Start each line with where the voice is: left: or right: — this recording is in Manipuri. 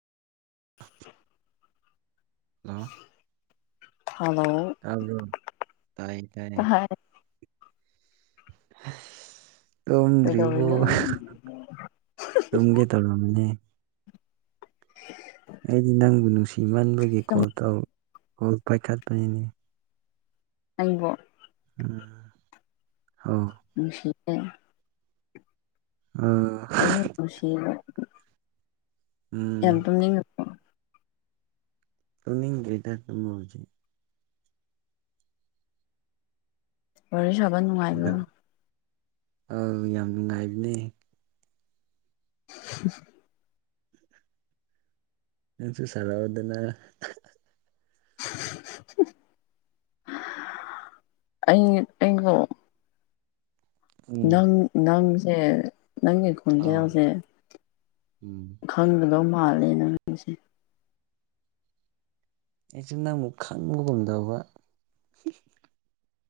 right: ꯍꯜꯂꯣ
left: ꯍꯅꯣ
right: ꯑꯗꯨꯣ ꯇꯥꯏ ꯇꯥꯏꯌꯦ
left: ꯍꯥꯏꯔꯦ
right: ꯇꯣꯗ꯭ꯔꯤꯕꯨ
left: ꯀꯩꯗꯧꯔꯤꯅꯣ
right: ꯇꯝꯦ ꯇꯂꯕꯅꯦ
left: [unintelligible]
right: ꯑꯩꯗꯤ ꯅꯪꯕꯨ ꯅꯨꯡꯁꯤꯃꯟꯕꯒꯤ
left: ꯁꯨꯝ
right: ꯀꯣꯜ ꯇꯧ ꯀꯣꯜ ꯄꯥꯏꯈꯠꯄꯅꯤꯅꯦ
left: ꯑꯩꯕꯣ
right: ꯎꯝ ꯍ
left: ꯃꯤꯅꯨꯡꯁꯤꯦ
right: ꯑꯥ
left: ꯈꯨꯁꯤ
right: ꯎꯝ
left: ꯌꯥꯝ ꯇꯨꯝꯅꯤꯡꯉꯨ
right: ꯇꯅꯤꯡ ꯀ꯭ꯔꯦꯇꯔ ꯇꯦꯛꯅꯣꯂꯣꯤ
left: ꯋꯥꯔꯤꯣꯔꯣꯏ ꯁꯥꯕ ꯅꯨꯡꯉꯥꯏꯕ꯭ꯔꯣ
right: ꯑ ꯌꯥꯝ ꯅꯨꯡꯉꯥꯏꯕꯅꯦ
left: [inaudible]
right: ꯅꯁꯨ ꯁꯔ ꯑꯣꯏꯗꯅ
left: ꯑꯩ ꯑꯩꯕꯨꯣ
right: ꯎꯝ
left: ꯅꯪ ꯅꯪꯁꯦ ꯅꯪꯒꯤ
right: ꯑꯧ
left: ꯈꯣꯟꯖꯦꯜꯁꯦ
right: ꯎꯝ
left: ꯈꯪꯒꯗꯧ ꯃꯥꯜꯂꯦꯅ ꯅꯪꯁꯦ
right: ꯑꯩꯁꯤ ꯅ ꯑꯃꯨꯛ ꯈꯪꯕ ꯉꯝꯗꯧꯕ